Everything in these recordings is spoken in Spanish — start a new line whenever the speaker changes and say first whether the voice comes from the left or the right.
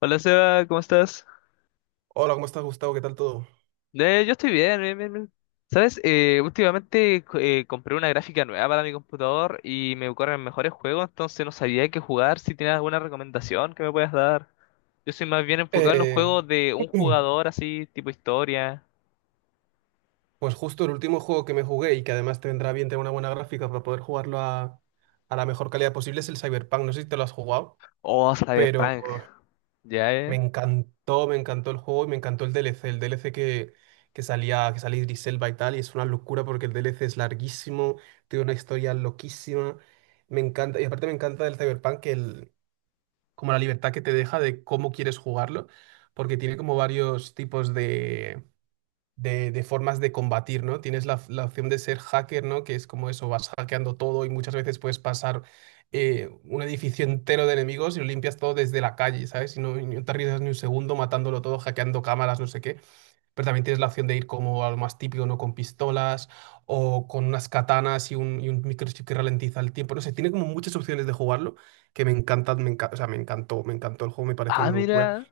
left: Hola Seba, ¿cómo estás?
right: Hola, ¿cómo estás, Gustavo? ¿Qué tal todo?
left: Yo estoy bien. ¿Sabes? Últimamente compré una gráfica nueva para mi computador y me corren mejores juegos, entonces no sabía qué jugar. Si tienes alguna recomendación que me puedas dar. Yo soy más bien enfocado en los
right: Eh,
left: juegos de un jugador así, tipo historia.
right: pues justo el último juego que me jugué y que además te vendrá bien tener una buena gráfica para poder jugarlo a la mejor calidad posible es el Cyberpunk. No sé si te lo has jugado,
left: Oh,
right: pero
left: Cyberpunk. Ya,
right: me encantó el juego y me encantó el DLC. Que salía Idris Elba y tal, y es una locura porque el DLC es larguísimo, tiene una historia loquísima. Me encanta, y aparte me encanta del Cyberpunk como la libertad que te deja de cómo quieres jugarlo, porque tiene como varios tipos de formas de combatir, ¿no? Tienes la opción de ser hacker, ¿no? Que es como eso, vas hackeando todo y muchas veces puedes pasar un edificio entero de enemigos y lo limpias todo desde la calle, ¿sabes? Y no te arriesgas ni un segundo matándolo todo, hackeando cámaras, no sé qué. Pero también tienes la opción de ir como a lo más típico, ¿no? Con pistolas o con unas katanas y un microchip que ralentiza el tiempo. No sé, tiene como muchas opciones de jugarlo que me encantan, o sea, me encantó el juego, me pareció
left: Ah,
right: una locura.
left: mira.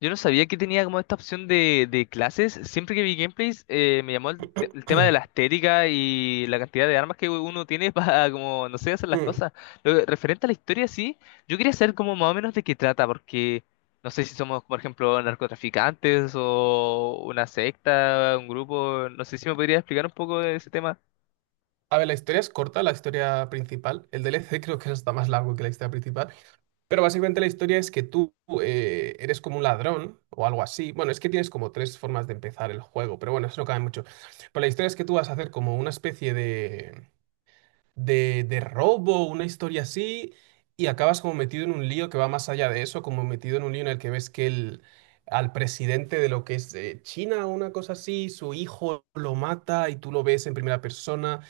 left: Yo no sabía que tenía como esta opción de clases. Siempre que vi gameplays, me llamó el tema de la estética y la cantidad de armas que uno tiene para, como, no sé, hacer las cosas. Referente a la historia, sí, yo quería saber como más o menos de qué trata, porque no sé si somos, por ejemplo, narcotraficantes o una secta, un grupo. No sé si me podría explicar un poco de ese tema.
right: A ver, la historia es corta, la historia principal. El DLC creo que es hasta más largo que la historia principal. Pero básicamente la historia es que tú eres como un ladrón o algo así. Bueno, es que tienes como tres formas de empezar el juego, pero bueno, eso no cabe mucho. Pero la historia es que tú vas a hacer como una especie de robo, una historia así, y acabas como metido en un lío que va más allá de eso, como metido en un lío en el que ves que al presidente de lo que es China o una cosa así, su hijo lo mata y tú lo ves en primera persona.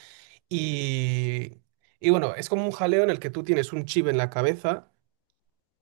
right: Y, y bueno, es como un jaleo en el que tú tienes un chip en la cabeza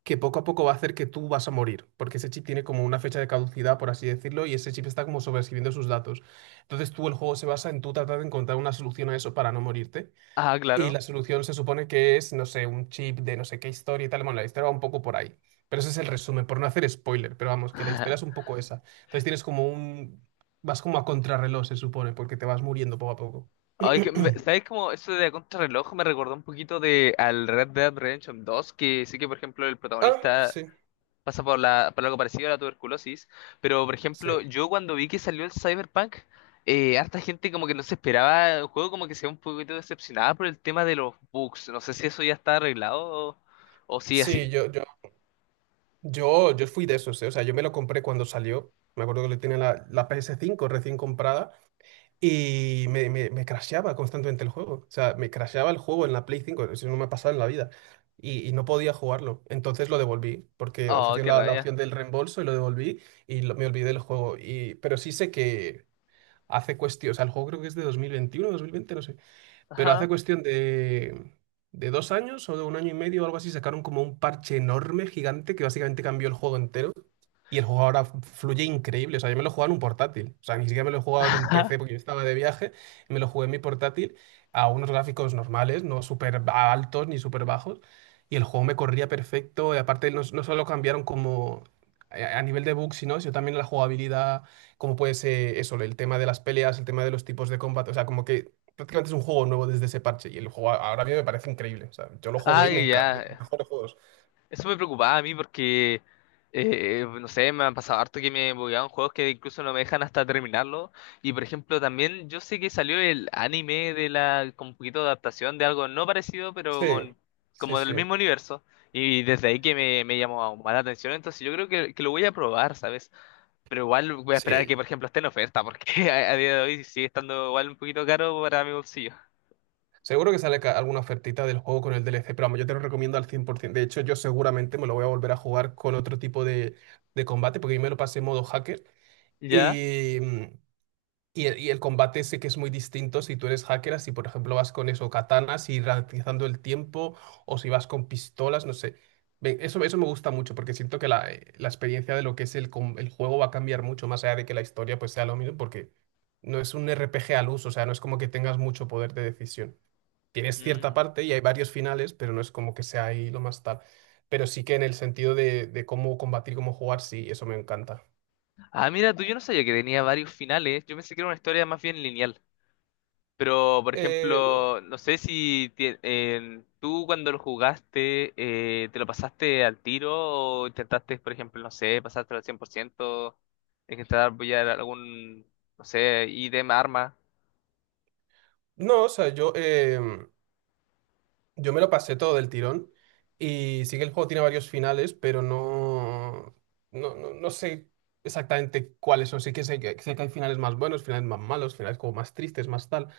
right: que poco a poco va a hacer que tú vas a morir, porque ese chip tiene como una fecha de caducidad, por así decirlo, y ese chip está como sobreescribiendo sus datos. Entonces tú el juego se basa en tú tratar de encontrar una solución a eso para no morirte.
left: Ah,
right: Y
left: claro.
right: la solución se supone que es, no sé, un chip de no sé qué historia y tal. Bueno, la historia va un poco por ahí. Pero ese es el resumen, por no hacer spoiler, pero vamos, que la historia es un poco esa. Entonces tienes como un... Vas como a contrarreloj, se supone, porque te vas muriendo poco a poco.
left: Ay, ¿sabes cómo eso de contrarreloj me recordó un poquito de al Red Dead Redemption 2? Que sí que, por ejemplo, el
right: Ah,
left: protagonista
right: sí.
left: pasa por por algo parecido a la tuberculosis, pero por
right: Sí,
left: ejemplo, yo cuando vi que salió el Cyberpunk, harta gente como que no se esperaba el juego, como que se ve un poquito decepcionada por el tema de los bugs. No sé si eso ya está arreglado o, o sigue así.
right: sí, yo fui de esos, ¿eh? O sea, yo me lo compré cuando salió. Me acuerdo que le tenía la PS5 recién comprada y me crasheaba constantemente el juego. O sea, me crasheaba el juego en la PS5, eso no me ha pasado en la vida. Y no podía jugarlo. Entonces lo devolví, porque
left: Oh,
right: ofrecían
left: qué
right: la
left: rabia.
right: opción del reembolso y lo devolví me olvidé del juego. Y, pero sí sé que hace cuestión, o sea, el juego creo que es de dos mil veintiuno, dos mil veinte, no sé. Pero hace
left: Ajá.
right: cuestión de dos años o de un año y medio o algo así, sacaron como un parche enorme, gigante, que básicamente cambió el juego entero. Y el juego ahora fluye increíble. O sea, yo me lo jugaba en un portátil. O sea, ni siquiera me lo he jugado en un PC porque yo estaba de viaje. Y me lo jugué en mi portátil a unos gráficos normales, no altos ni súper bajos. Y el juego me corría perfecto. Y aparte, no, no solo cambiaron como a nivel de bugs, sino también la jugabilidad, como puede ser eso, el tema de las peleas, el tema de los tipos de combate. O sea, como que prácticamente es un juego nuevo desde ese parche. Y el juego ahora mismo me parece increíble. O sea, yo lo jugué y me
left: Ay,
right: encanta. De los
left: ya.
right: mejores juegos.
left: Eso me preocupaba a mí porque, no sé, me han pasado harto que me bugueaban juegos que incluso no me dejan hasta terminarlo. Y por ejemplo, también yo sé que salió el anime de con un poquito de adaptación de algo no parecido, pero
right: Sí, sí,
left: como del
right: sí.
left: mismo universo. Y desde ahí que me llamó aún más la atención, entonces yo creo que lo voy a probar, ¿sabes? Pero igual voy a esperar a
right: Sí,
left: que, por ejemplo, esté en oferta, porque a día de hoy sigue estando igual un poquito caro para mi bolsillo.
right: seguro que sale alguna ofertita del juego con el DLC, pero vamos, yo te lo recomiendo al 100%. De hecho, yo seguramente me lo voy a volver a jugar con otro tipo de combate, porque yo me lo pasé en modo hacker.
left: ¿Ya?
right: Y, mm, y el combate sé que es muy distinto si tú eres hacker, si por ejemplo vas con eso, katanas y ralentizando el tiempo, o si vas con pistolas, no sé. Eso me gusta mucho, porque siento que la experiencia de lo que es el juego va a cambiar mucho, más allá de que la historia pues sea lo mismo, porque no es un RPG al uso, o sea, no es como que tengas mucho poder de decisión, tienes cierta
left: Mm.
right: parte y hay varios finales, pero no es como que sea ahí lo más tal. Pero sí que en el sentido de cómo combatir, cómo jugar, sí, eso me encanta.
left: Ah, mira, tú yo no sabía que tenía varios finales. Yo pensé que era una historia más bien lineal. Pero, por
right: No,
left: ejemplo, no sé si tú cuando lo jugaste, ¿te lo pasaste al tiro o intentaste, por ejemplo, no sé, pasártelo al 100% intentar apoyar algún, no sé, ítem, arma?
right: no, o sea, yo me lo pasé todo del tirón y sí que el juego tiene varios finales, pero no sé exactamente cuáles son. Sí que sé, que sé que hay finales más buenos, finales más malos, finales como más tristes, más tal.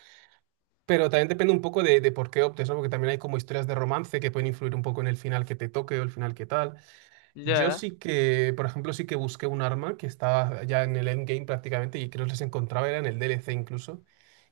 right: Pero también depende un poco de por qué optes, ¿no? Porque también hay como historias de romance que pueden influir un poco en el final que te toque o el final que tal. Yo
left: Ya.
right: sí que, por ejemplo, sí que busqué un arma que estaba ya en el endgame prácticamente y que no les encontraba, era en el DLC incluso,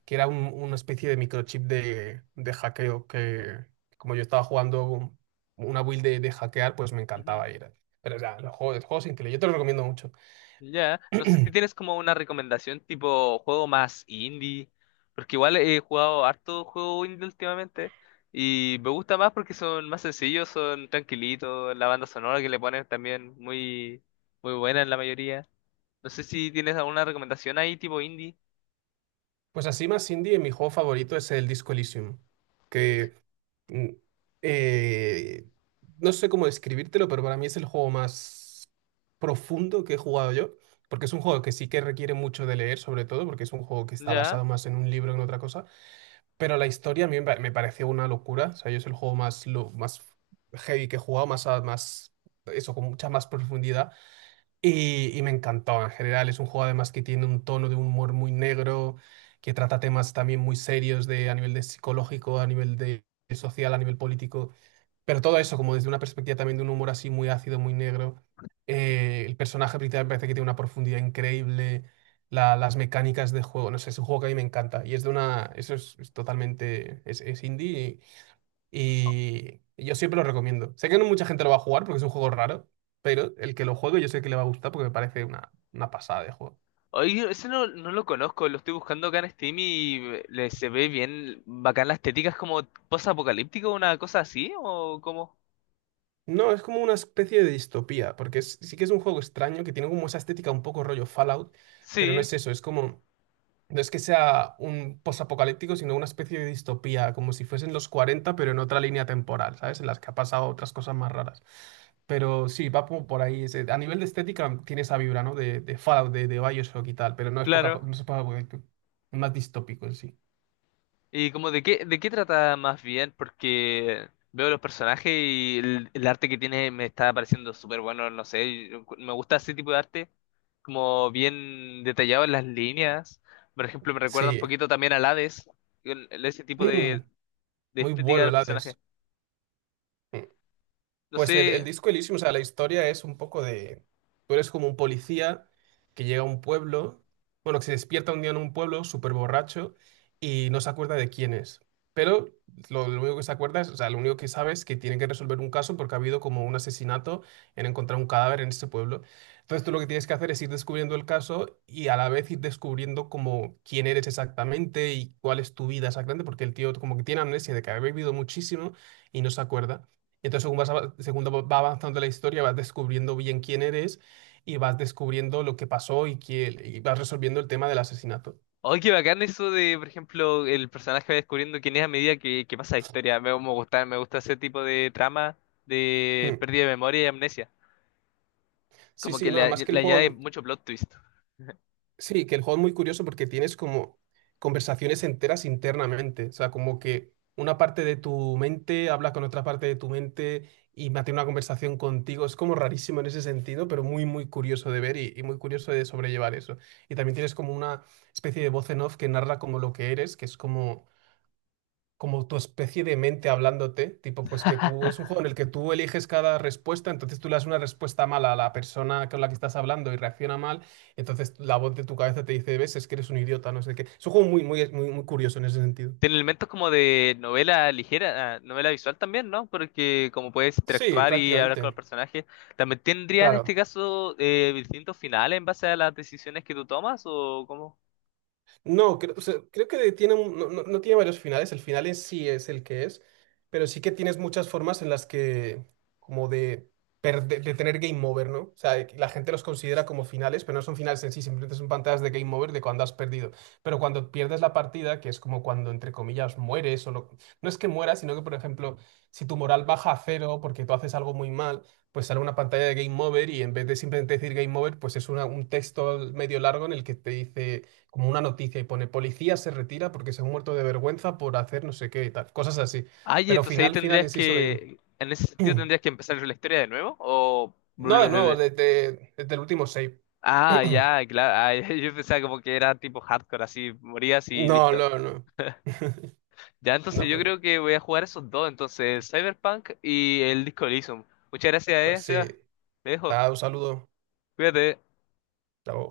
right: que era una especie de microchip de hackeo que, como yo estaba jugando una build de hackear, pues me encantaba ir. Pero ya, el juego es increíble, yo te lo recomiendo mucho.
left: Ya, no sé si tienes como una recomendación tipo juego más indie, porque igual he jugado harto juego indie últimamente y me gusta más porque son más sencillos, son tranquilitos, la banda sonora que le ponen también muy buena en la mayoría. No sé si tienes alguna recomendación ahí tipo indie.
right: Pues así más indie, mi juego favorito es el Disco Elysium, que Mm, eh, no sé cómo describírtelo, pero para mí es el juego más profundo que he jugado yo, porque es un juego que sí que requiere mucho de leer, sobre todo, porque es un juego que está
left: Ya.
right: basado más en un libro que en otra cosa, pero la historia a mí me pareció una locura, o sea, yo es el juego más, lo, más heavy que he jugado, más, más eso, con mucha más profundidad. Y me encantó en general. Es un juego además que tiene un tono de humor muy negro, que trata temas también muy serios de, a nivel de psicológico, a nivel de social, a nivel político. Pero todo eso como desde una perspectiva también de un humor así muy ácido, muy negro. El personaje principal me parece que tiene una profundidad increíble. Las mecánicas de juego, no sé, es un juego que a mí me encanta. Y es de una, eso es totalmente, es indie y yo siempre lo recomiendo. Sé que no mucha gente lo va a jugar porque es un juego raro, pero el que lo juegue yo sé que le va a gustar porque me parece una pasada de juego.
left: Oye, ese no lo conozco, lo estoy buscando acá en Steam y se ve bien bacán la estética, es como post-apocalíptico, una cosa así o como...
right: No, es como una especie de distopía, porque sí que es un juego extraño que tiene como esa estética un poco rollo Fallout, pero no
left: Sí,
right: es eso, es como no es que sea un posapocalíptico, sino una especie de distopía, como si fuesen los 40 pero en otra línea temporal, ¿sabes? En las que ha pasado otras cosas más raras. Pero sí, va como por ahí. A nivel de estética tiene esa vibra, ¿no? De Fallout, de Bioshock y tal, pero
left: claro.
right: no es poca- es más distópico en sí.
left: ¿Y como de qué trata más bien? Porque veo los personajes y el arte que tiene me está pareciendo súper bueno, no sé, yo me gusta ese tipo de arte, como bien detallado en las líneas. Por ejemplo, me recuerda un
right: Sí.
left: poquito también al Hades, con ese tipo
right: Mm,
left: de
right: muy
left: estética de
right: bueno
left: los
right: el
left: personajes.
right: Hades.
left: No
right: Pues
left: sé.
right: el disco Elysium, o sea, la historia es un poco de... Tú eres como un policía que llega a un pueblo, bueno, que se despierta un día en un pueblo súper borracho y no se acuerda de quién es. Pero lo único que se acuerda es, o sea, lo único que sabe es que tiene que resolver un caso porque ha habido como un asesinato en encontrar un cadáver en ese pueblo. Entonces tú lo que tienes que hacer es ir descubriendo el caso y a la vez ir descubriendo como quién eres exactamente y cuál es tu vida exactamente, porque el tío como que tiene amnesia de que ha bebido muchísimo y no se acuerda. Entonces, según va avanzando la historia, vas descubriendo bien quién eres y vas descubriendo lo que pasó y, y vas resolviendo el tema del asesinato.
left: ¡Ay, qué bacán eso de, por ejemplo, el personaje va descubriendo quién es a medida que pasa la historia! Me gusta ese tipo de trama de
right: Mm.
left: pérdida de memoria y amnesia.
right: Sí,
left: Como
right: sí,
left: que
right: no, además que el
left: le añade
right: juego,
left: mucho plot twist.
right: sí, que el juego es muy curioso porque tienes como conversaciones enteras internamente, o sea, como que una parte de tu mente habla con otra parte de tu mente y mantiene una conversación contigo. Es como rarísimo en ese sentido, pero muy, muy curioso de ver y muy curioso de sobrellevar eso. Y también tienes como una especie de voz en off que narra como lo que eres, que es como tu especie de mente hablándote, tipo, pues que tú, es un juego en el que tú eliges cada respuesta, entonces tú le das una respuesta mala a la persona con la que estás hablando y reacciona mal, entonces la voz de tu cabeza te dice, ves, es que eres un idiota, no sé qué. Es un juego muy curioso en ese sentido.
left: Tiene elementos como de novela ligera, ah, novela visual también, ¿no? Porque como puedes
right: Sí,
left: interactuar y hablar con los
right: prácticamente,
left: personajes, ¿también tendría en
right: claro.
left: este caso distintos finales en base a las decisiones que tú tomas o cómo?
right: No, creo, o sea, creo que tiene no tiene varios finales, el final en sí es el que es, pero sí que tienes muchas formas en las que, como de, de tener game over, ¿no? O sea, de que la gente los considera como finales, pero no son finales en sí, simplemente son pantallas de game over de cuando has perdido. Pero cuando pierdes la partida, que es como cuando, entre comillas, mueres, no es que mueras, sino que, por ejemplo, si tu moral baja a 0 porque tú haces algo muy mal, pues sale una pantalla de game over y en vez de simplemente decir game over, pues es un texto medio largo en el que te dice como una noticia y pone policía se retira porque se ha muerto de vergüenza por hacer no sé qué y tal, cosas así.
left: Ay,
right: Pero
left: entonces ahí
right: final, final
left: tendrías
right: en sí solo hay uno.
left: que, en ese sentido tendrías que empezar la historia de nuevo o
right: No, de
left: vuelves desde...
right: nuevo, desde el último save.
left: Ah, ya, claro, ah, yo pensaba como que era tipo hardcore, así morías y
right: No,
left: listo.
right: no, no.
left: Ya, entonces
right: No,
left: yo
right: pues no.
left: creo que voy a jugar esos dos, entonces Cyberpunk y el Disco Elysium. Muchas gracias,
right: Pues sí.
left: Seba. Te dejo.
right: Da un saludo.
left: Cuídate.
right: Chao.